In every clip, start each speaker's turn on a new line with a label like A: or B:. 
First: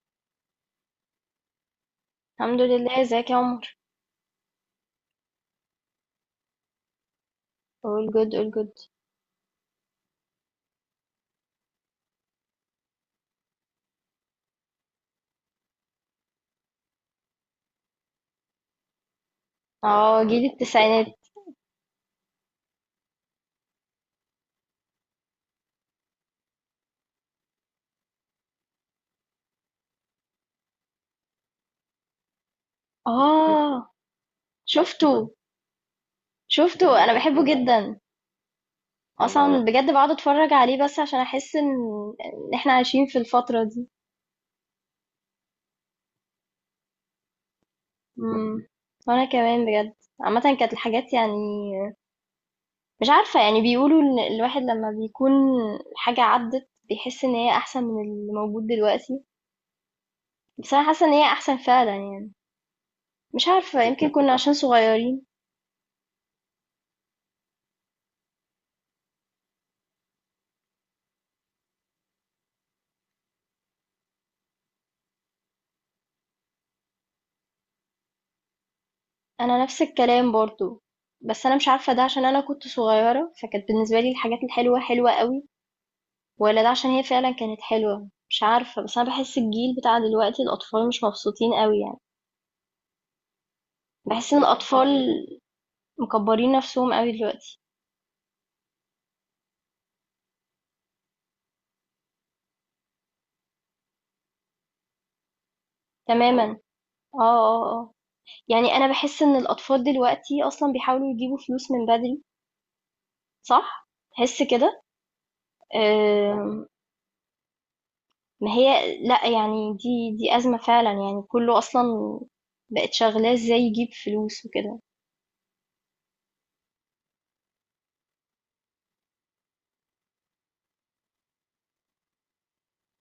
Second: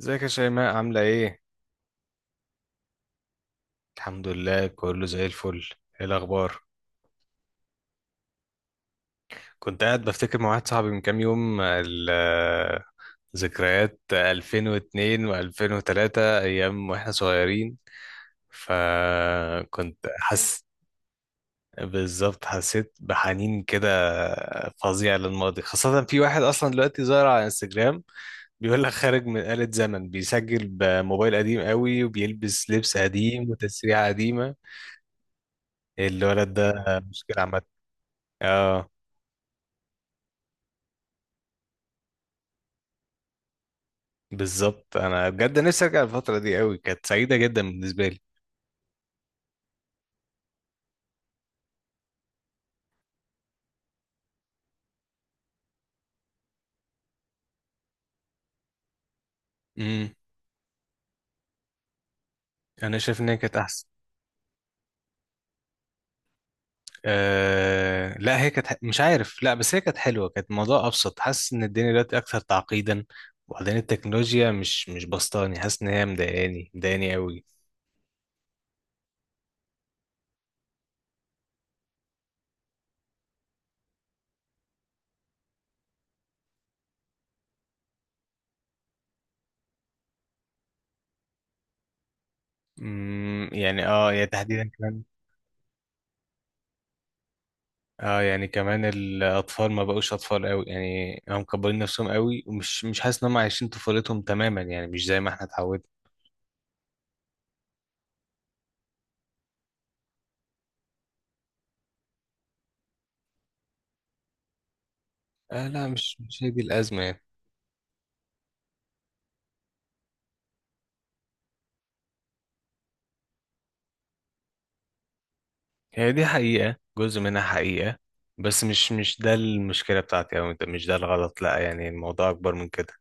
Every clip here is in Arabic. A: ازيك يا شيماء، عاملة ايه؟
B: الحمد لله، ازيك يا عمر؟
A: الحمد لله، كله زي الفل. ايه الأخبار؟
B: All good, all good.
A: كنت قاعد بفتكر مع واحد صاحبي من كام يوم ذكريات 2002 و2003، أيام واحنا صغيرين فكنت
B: اه، جيل
A: حس.
B: التسعينات.
A: بالظبط، حسيت بحنين كده فظيع للماضي، خاصة في واحد أصلا دلوقتي ظاهر على انستجرام بيقول لك خارج من آلة زمن، بيسجل بموبايل قديم قوي وبيلبس لبس قديم
B: اه،
A: وتسريحة قديمة.
B: شفته.
A: إيه الولد ده؟
B: شفته انا
A: مشكلة
B: بحبه
A: عامة.
B: جدا.
A: اه.
B: اصلا بجد بقعد اتفرج عليه بس عشان احس ان احنا عايشين في الفترة دي.
A: بالظبط، انا بجد نفسي ارجع الفتره دي قوي، كانت سعيده جدا بالنسبه لي.
B: امم، وانا كمان بجد. عامة كانت الحاجات يعني مش عارفة، يعني بيقولوا ان الواحد لما بيكون حاجة عدت بيحس ان هي احسن من اللي موجود دلوقتي،
A: امم
B: بس انا حاسة ان هي احسن فعلا يعني.
A: انا شايف ان هي
B: مش
A: كانت
B: عارفة،
A: احسن.
B: يمكن كنا عشان صغيرين.
A: آه لا، هي كانت مش عارف، لا بس هي كانت حلوه، كانت الموضوع ابسط، حاسس ان الدنيا دلوقتي اكثر تعقيدا. وبعدين التكنولوجيا مش بسطاني، حاسس ان هي مضايقاني مضايقاني قوي.
B: أنا نفس الكلام برضه، بس أنا مش عارفة ده عشان أنا كنت صغيرة فكانت بالنسبة لي الحاجات الحلوة حلوة قوي، ولا ده عشان هي فعلا كانت حلوة. مش عارفة، بس أنا بحس الجيل بتاع دلوقتي الأطفال مش مبسوطين قوي يعني.
A: يعني يعني
B: بحس إن
A: تحديدا
B: الأطفال
A: كمان.
B: مكبرين نفسهم قوي دلوقتي.
A: اه، يعني كمان الاطفال ما بقوش اطفال قوي يعني، هم مكبرين نفسهم قوي، ومش مش حاسس ان هم عايشين طفولتهم تماما يعني، مش زي ما احنا اتعودنا.
B: تماما. اه، اه، اه. يعني أنا بحس إن الأطفال دلوقتي أصلا بيحاولوا يجيبوا فلوس من بدري. صح؟ تحس كده؟
A: آه لا، مش هي دي
B: آم،
A: الازمه يعني.
B: ما هي لأ، يعني دي أزمة فعلًا، يعني كُلّه أصلًا بقت شغّلاه إزاي يجيب فلوس وكده.
A: هي دي حقيقة، جزء منها حقيقة. بس مش ده المشكلة بتاعتي، أو مش ده الغلط، لأ يعني الموضوع أكبر من كده.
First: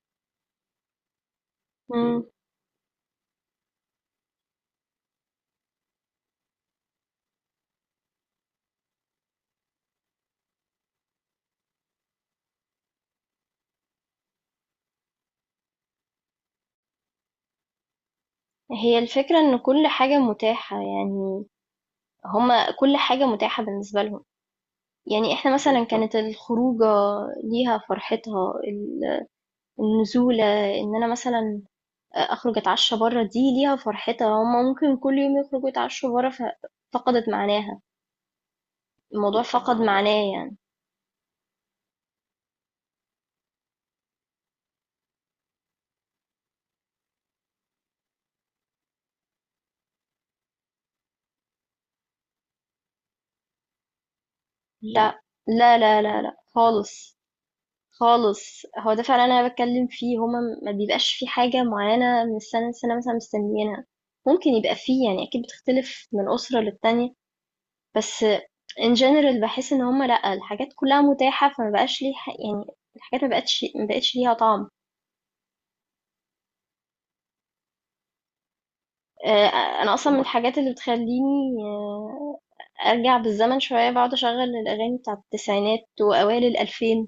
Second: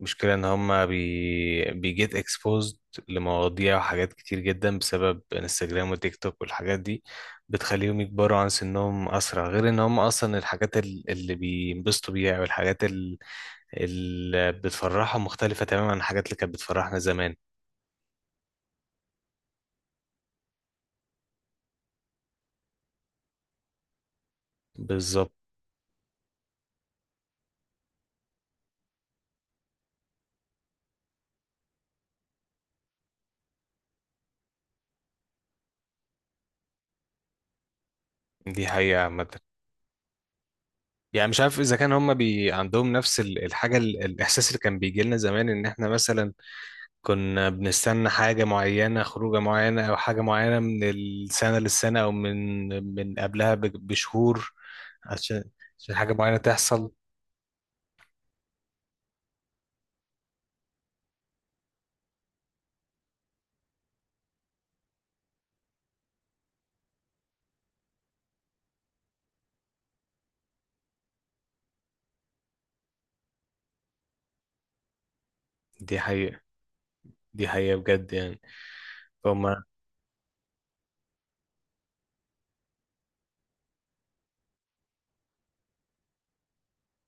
A: المشكلة إن هما بيجيت
B: إمم.
A: اكسبوزد لمواضيع وحاجات كتير جدا بسبب انستجرام وتيك توك والحاجات دي. بتخليهم يكبروا عن سنهم أسرع، غير إن هما أصلا الحاجات اللي بينبسطوا بيها والحاجات اللي بتفرحهم مختلفة تماما عن الحاجات اللي كانت بتفرحنا زمان.
B: هي الفكرة إن كل حاجة متاحة، يعني هُم كل حاجة متاحة بالنسبة لهم.
A: بالظبط.
B: يعني إحنا مثلًا بالضبط. كانت الخروجة ليها فرحتها، ال النزولة، إن أنا مثلًا أخرج أتعشّى برّه دي ليها فرحتها، هُم ممكن كل يوم يخرجوا يتعشّوا برّه، ف فقدت معناها.
A: دي حقيقة عامة.
B: الموضوع فقد معناه. معناه يعني.
A: يعني مش عارف اذا كان هم عندهم نفس الاحساس اللي كان بيجي لنا زمان، ان احنا مثلا كنا بنستنى حاجه معينه، خروجه معينه او حاجه معينه، من السنه للسنه، او من قبلها بشهور،
B: لأ،
A: عشان
B: لا،
A: عشان
B: لا،
A: حاجه
B: لا، لأ
A: معينه تحصل.
B: خالص. خالص، هو ده فعلا انا بتكلم فيه. ما بيبقاش في حاجه معينه من السنه لسنه مثلا مستنيينها. ممكن يبقى فيه يعني، اكيد بتختلف من اسره للتانية، بس in general بحس ان هما لا، الحاجات كلها متاحه، فما بقاش ليه يعني، الحاجات ما بقتش ليها طعم.
A: دي حقيقه، دي حقيقه بجد يعني. فهم.
B: آه، انا اصلا من الحاجات اللي بتخليني آه، ارجع بالزمن شويه، بقعد اشغل الاغاني بتاعه التسعينات واوائل الالفين.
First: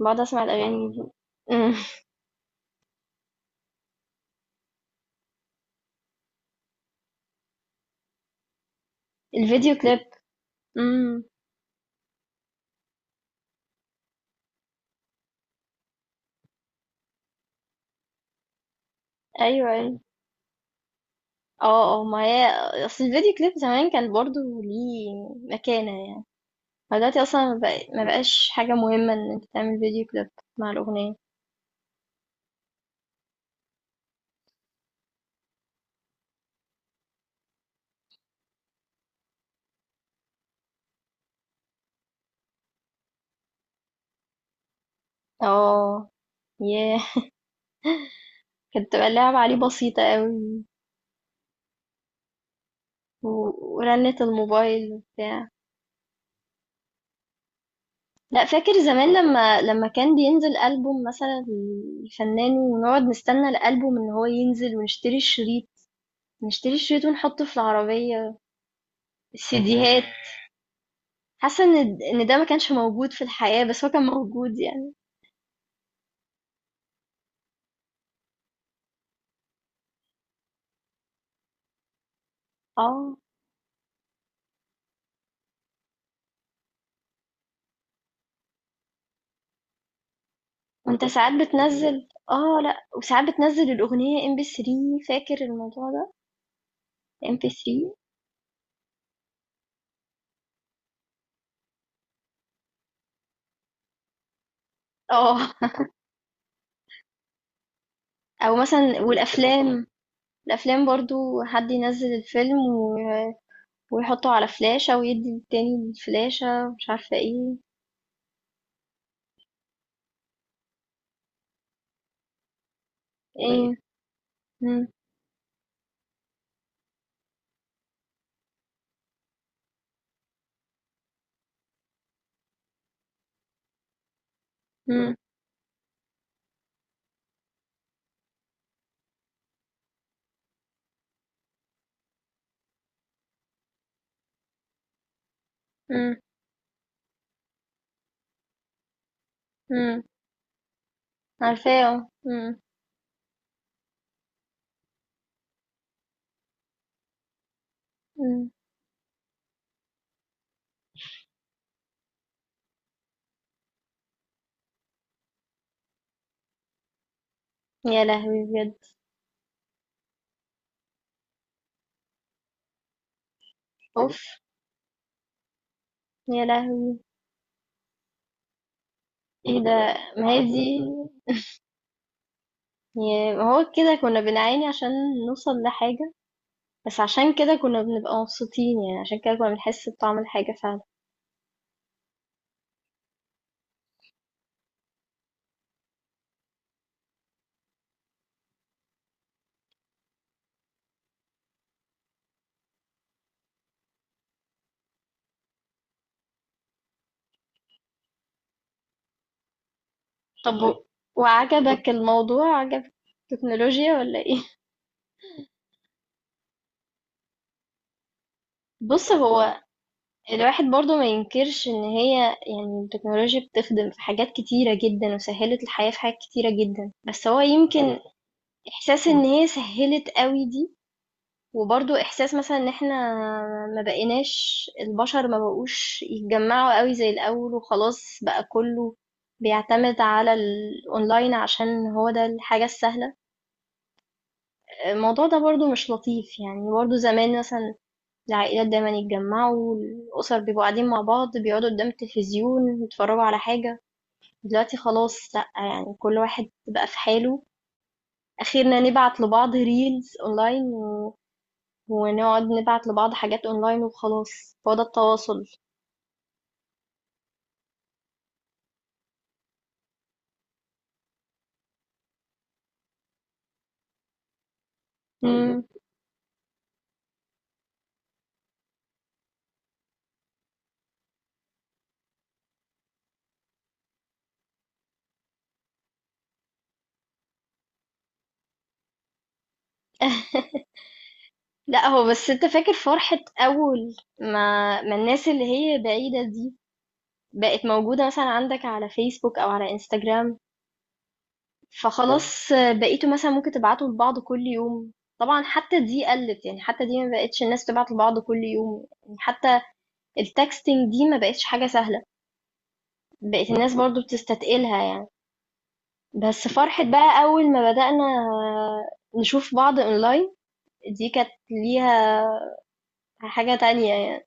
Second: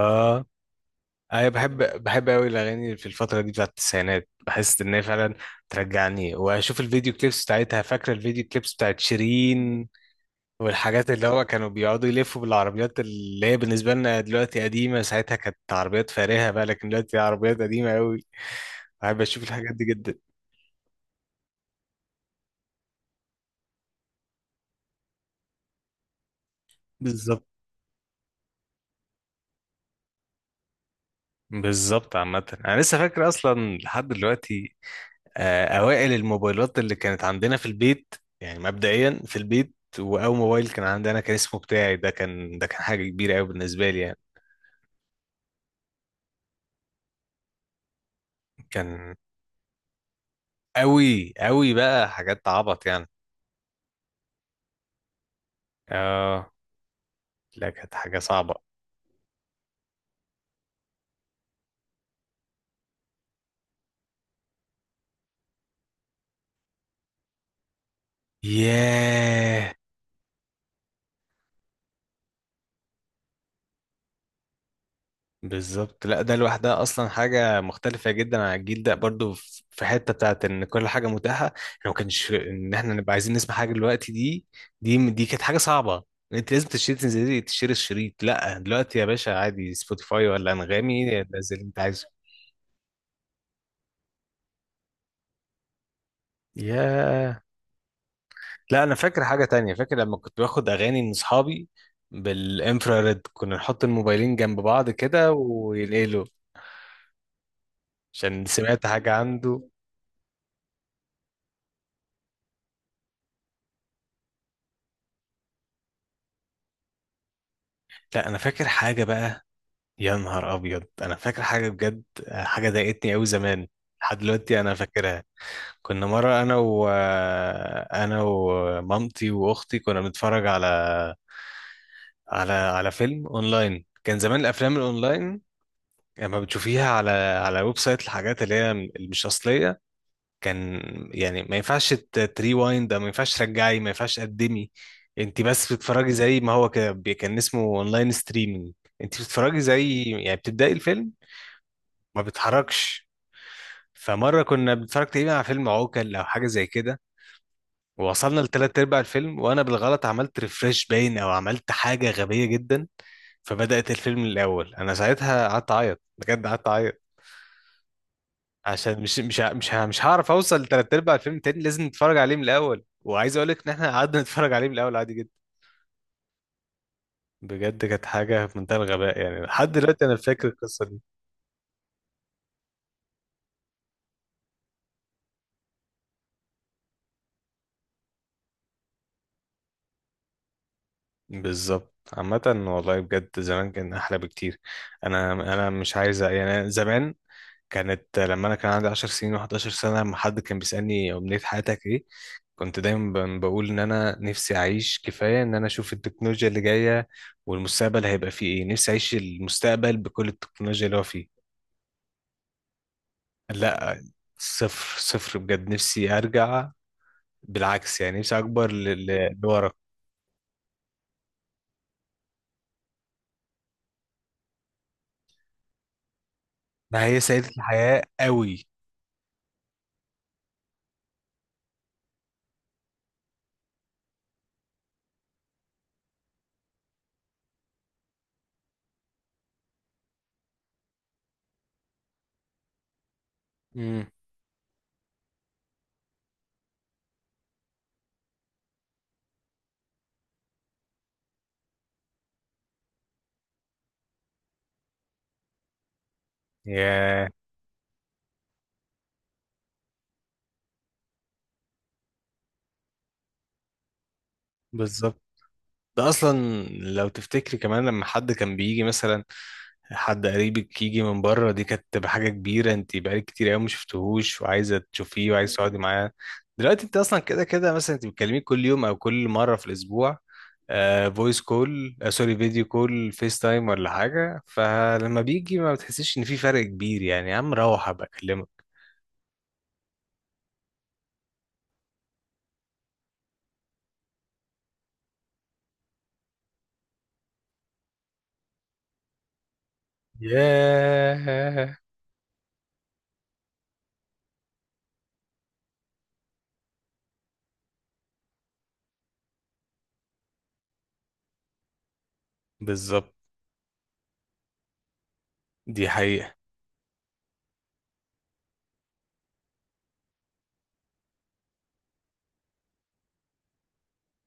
B: بقعد اسمع الاغاني دي.
A: انا
B: أمم.
A: بحب بحب قوي الاغاني في الفتره دي بتاعت التسعينات، بحس ان هي فعلا ترجعني، واشوف الفيديو كليبس بتاعتها، فاكره الفيديو كليبس بتاعت
B: الفيديو
A: شيرين
B: كليب.
A: والحاجات،
B: امم،
A: اللي هو كانوا بيقعدوا يلفوا بالعربيات اللي هي بالنسبة لنا دلوقتي قديمة، ساعتها كانت عربيات فارهة بقى، لكن دلوقتي عربيات قديمة قوي. بحب أشوف الحاجات
B: ايوه
A: دي
B: أيوة.
A: جدا.
B: اه اه، ما هي اصل الفيديو كليب زمان كان برضو ليه مكانة يعني. فدلوقتي
A: بالظبط.
B: اصلا ما بقاش حاجة مهمة ان انت تعمل فيديو كليب مع الأغنية.
A: بالظبط. عامة أنا لسه فاكر أصلا لحد دلوقتي آه، أوائل الموبايلات اللي كانت عندنا في البيت. يعني مبدئيا في البيت، وأول موبايل كان عندنا كان اسمه بتاعي ده كان حاجة كبيرة قوي بالنسبة لي يعني.
B: اه. ياه، كانت بتبقى
A: كان
B: اللعبة عليه بسيطة قوي.
A: قوي قوي، بقى حاجات عبط يعني.
B: ورنة الموبايل وبتاع.
A: اه. لا كانت حاجة
B: لا،
A: صعبة.
B: فاكر زمان لما كان بينزل ألبوم مثلا الفنان، ونقعد نستنى الألبوم ان هو ينزل ونشتري الشريط. نشتري الشريط ونحطه في العربية.
A: ياه.
B: السيديهات. حاسة إن د إن ده ما كانش موجود في الحياة، بس هو كان موجود يعني.
A: بالظبط، لا ده لوحدها اصلا حاجه مختلفه جدا عن الجيل ده برضو، في حته بتاعت ان كل حاجه متاحه، احنا ما كانش ان احنا نبقى
B: آه،
A: عايزين نسمع حاجه دلوقتي دي. دي كانت حاجه صعبه. انت لازم تشتري، تنزلي تشتري الشريط. لا دلوقتي يا باشا عادي سبوتيفاي ولا
B: وأنت موجود
A: انغامي
B: ساعات دلوقتي
A: نزل اللي انت
B: بتنزّل.
A: عايزه.
B: آه، لأ، وساعات بتنزّل الأغنية MP3. فاكر الموضوع ده؟
A: ياه.
B: MP3.
A: لا انا فاكر حاجه تانية، فاكر لما كنت باخد اغاني من اصحابي بالانفراريد، كنا نحط الموبايلين جنب بعض كده
B: آه.
A: وينقلوا، عشان
B: أو
A: سمعت
B: مثلًا
A: حاجه عنده.
B: والأفلام، الأفلام برضه حد ينزّل الفيلم و ويحطه على فلاشة ويدّي للتاني الفلاشة ومش عارفة إيه.
A: لا انا فاكر حاجه بقى. يا نهار ابيض، انا فاكر حاجه بجد آه، حاجه ضايقتني قوي زمان،
B: إيه؟
A: لحد دلوقتي انا
B: إمم.
A: فاكرها. كنا مره انا ومامتي واختي كنا بنتفرج على على فيلم اونلاين. كان زمان الافلام
B: إمم.
A: الاونلاين لما بتشوفيها على ويب سايت، الحاجات اللي هي مش اصليه. كان يعني ما ينفعش تريوايند، ما ينفعش ترجعي، ما ينفعش تقدمي. انت بس بتتفرجي
B: إمم.
A: زي ما هو كده كان اسمه اونلاين ستريمينج. انت بتتفرجي
B: إمم.
A: زي يعني بتبداي الفيلم،
B: عارفاه. آه،
A: ما
B: إمم.
A: بتحركش. فمرة كنا بنتفرج تقريبا على فيلم عوكل أو حاجة زي كده، ووصلنا
B: إمم.
A: لتلات أرباع الفيلم، وأنا بالغلط عملت ريفرش باين، أو عملت حاجة غبية جدا، فبدأت الفيلم من الأول. أنا ساعتها قعدت أعيط بجد، قعدت أعيط،
B: يا لهوي بجد!
A: عشان مش هعرف أوصل لتلات أرباع الفيلم تاني، لازم نتفرج عليه من الأول. وعايز أقول لك إن إحنا
B: أوف،
A: قعدنا نتفرج عليه من الأول عادي جدا.
B: يا لهوي!
A: بجد كانت حاجة في منتهى الغباء يعني،
B: إيه
A: لحد
B: ده!
A: دلوقتي أنا
B: ما هي
A: فاكر
B: دي،
A: القصة دي.
B: يعني هو كده كنا بنعاني عشان نوصل لحاجة، بس عشان كده كنا بنبقى مبسوطين يعني، عشان كده كنا بنحس بطعم الحاجة فعلا.
A: بالظبط. عامة والله بجد زمان كان أحلى بكتير. أنا مش عايز يعني، أنا زمان كانت، لما انا كان عندي 10 سنين و11 سنه، لما حد كان بيسالني امنيه حياتك ايه، كنت دايما بقول ان انا نفسي اعيش كفايه، ان انا اشوف التكنولوجيا اللي جايه والمستقبل هيبقى فيه ايه، نفسي اعيش المستقبل بكل
B: طب
A: التكنولوجيا اللي هو فيه.
B: وعجبك الموضوع؟ عجبك التكنولوجيا
A: لا.
B: ولا ايه؟
A: صفر صفر بجد، نفسي ارجع، بالعكس يعني نفسي اكبر
B: بص، هو
A: لورا.
B: الواحد برضو ما ينكرش ان هي، يعني التكنولوجيا بتخدم في حاجات كتيرة جدا وسهلت الحياة في حاجات كتيرة جدا،
A: ما هي
B: بس هو
A: سعيده
B: يمكن
A: الحياه قوي.
B: احساس ان هي سهلت قوي دي، وبرضو احساس مثلا ان احنا ما بقيناش، البشر ما بقوش يتجمعوا قوي زي الاول، وخلاص بقى كله بيعتمد على الاونلاين عشان هو ده الحاجة السهلة.
A: امم.
B: الموضوع ده برضو مش لطيف يعني. برضو زمان مثلا العائلات دايما يتجمعوا، الأسر بيبقوا قاعدين مع بعض، بيقعدوا قدام التلفزيون يتفرجوا على حاجة. دلوقتي خلاص لأ، يعني كل واحد بقى في
A: يا.
B: حاله. أخيرا نبعت لبعض ريلز أونلاين، و... ونقعد نبعت لبعض حاجات أونلاين، وخلاص هو ده
A: بالظبط.
B: التواصل.
A: ده اصلا، لو تفتكري كمان لما حد كان بيجي مثلا، حد قريبك يجي من بره، دي كانت تبقى حاجة كبيرة، انت بقالك كتير قوي ما شفتهوش وعايزة تشوفيه
B: ايوه،
A: وعايزة تقعدي
B: مم.
A: معاه. دلوقتي انت اصلا كده كده، مثلا انت بتكلميه كل يوم او كل مرة في الاسبوع فويس كول، آه سوري، فيديو كول فيس تايم ولا حاجة، فلما بيجي ما بتحسيش ان في فرق كبير يعني، يا عم روح ابقى اكلمك.
B: لا، هو بس انت فاكر فرحة أول ما الناس اللي هي بعيدة دي بقت موجودة مثلا عندك على فيسبوك أو على انستجرام؟ اه،
A: ياه.
B: فخلاص بقيتوا مثلا ممكن تبعتوا لبعض كل يوم. طبعا حتى دي قلت، يعني حتى دي ما بقتش الناس تبعت لبعض كل يوم، يعني حتى التكستنج دي ما بقتش حاجة سهلة.
A: بالظبط.
B: بقت الناس برضو بتستتقلها يعني.
A: دي حقيقة.
B: بس فرحة بقى أول ما بدأنا نشوف بعض أونلاين، دي كانت ليها حاجة تانية يعني.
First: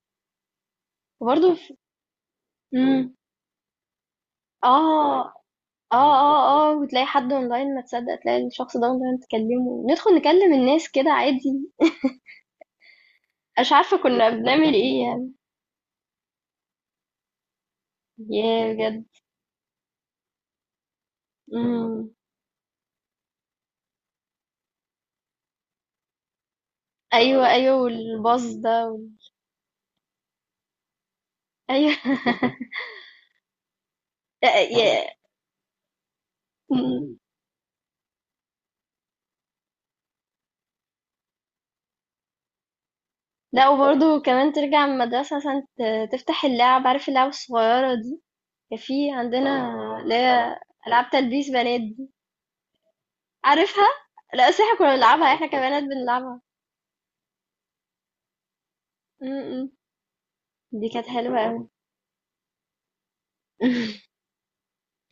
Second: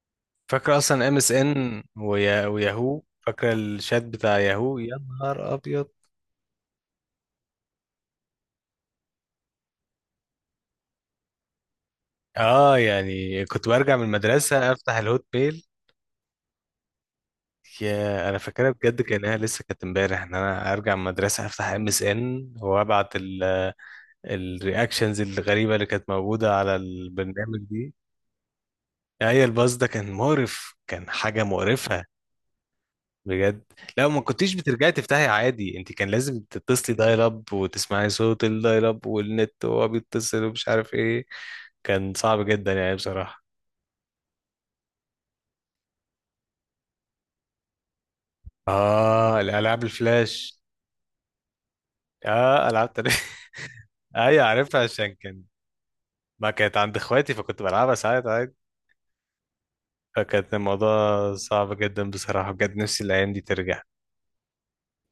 A: فاكرة اصلا ام اس
B: وبرضه ف
A: ان وياهو،
B: إمم.
A: فاكرة الشات بتاع ياهو؟ يا
B: آه،
A: نهار ابيض.
B: آه، آه، آه، وتلاقي حد أونلاين ما تصدّق، تلاقي الشخص ده أونلاين تكلّمه، ندخل نكلّم الناس كده عادي.
A: اه، يعني
B: أنا
A: كنت
B: مش
A: برجع
B: عارفة
A: من
B: كُنّا
A: المدرسة
B: بنعمل
A: افتح
B: إيه
A: الهوت
B: يعني.
A: ميل. يا انا فاكرها
B: ياه
A: بجد
B: بجد!
A: كانها لسه كانت امبارح، ان انا ارجع من المدرسة افتح ام اس
B: إمم.
A: ان وابعت الرياكشنز الغريبة اللي كانت موجودة على
B: أيوه،
A: البرنامج
B: أيوه،
A: دي.
B: والباص ده و
A: هي الباص ده كان مقرف، كان حاجة
B: أيوه.
A: مقرفة بجد. لو ما
B: أ
A: كنتيش بترجعي
B: ي
A: تفتحي عادي، انت كان لازم تتصلي
B: إمم.
A: دايل اب، وتسمعي صوت الدايل اب والنت وهو بيتصل ومش عارف ايه. كان صعب جدا يعني بصراحة.
B: لأ، وبرضه كمان ترجع من المدرسة مثلًا، تفتح اللعَب، عارف اللعَب الصغيّرة دي؟ كان في
A: اه
B: عندنا
A: الالعاب
B: اللي هي
A: الفلاش.
B: ألعاب تلبيس بنات دي.
A: اه العاب تاريخ
B: عارفها؟
A: ايوه
B: لأ أصل إحنا
A: عارفها،
B: كنا
A: عشان
B: بنلعبها،
A: كان
B: إحنا كبنات بنلعبها.
A: ما كانت عند اخواتي، فكنت بلعبها ساعات عادي.
B: إمم، إمم.
A: فكانت
B: دي
A: الموضوع
B: كانت حلوة أوي.
A: صعب جدا بصراحة، بجد نفسي الأيام دي ترجع.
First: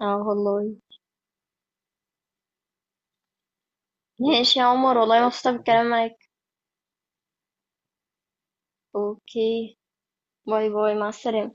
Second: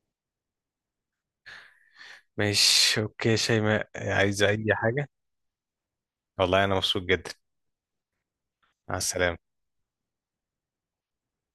B: آه والله.
A: ماشي أوكي شيماء، عايزة
B: ماشي
A: أي
B: يا عمر،
A: حاجة؟
B: والله مبسوطة بالكلام معاك.
A: والله أنا مبسوط جدا. مع السلامة.
B: أوكي، باي، باي، مع السلامة.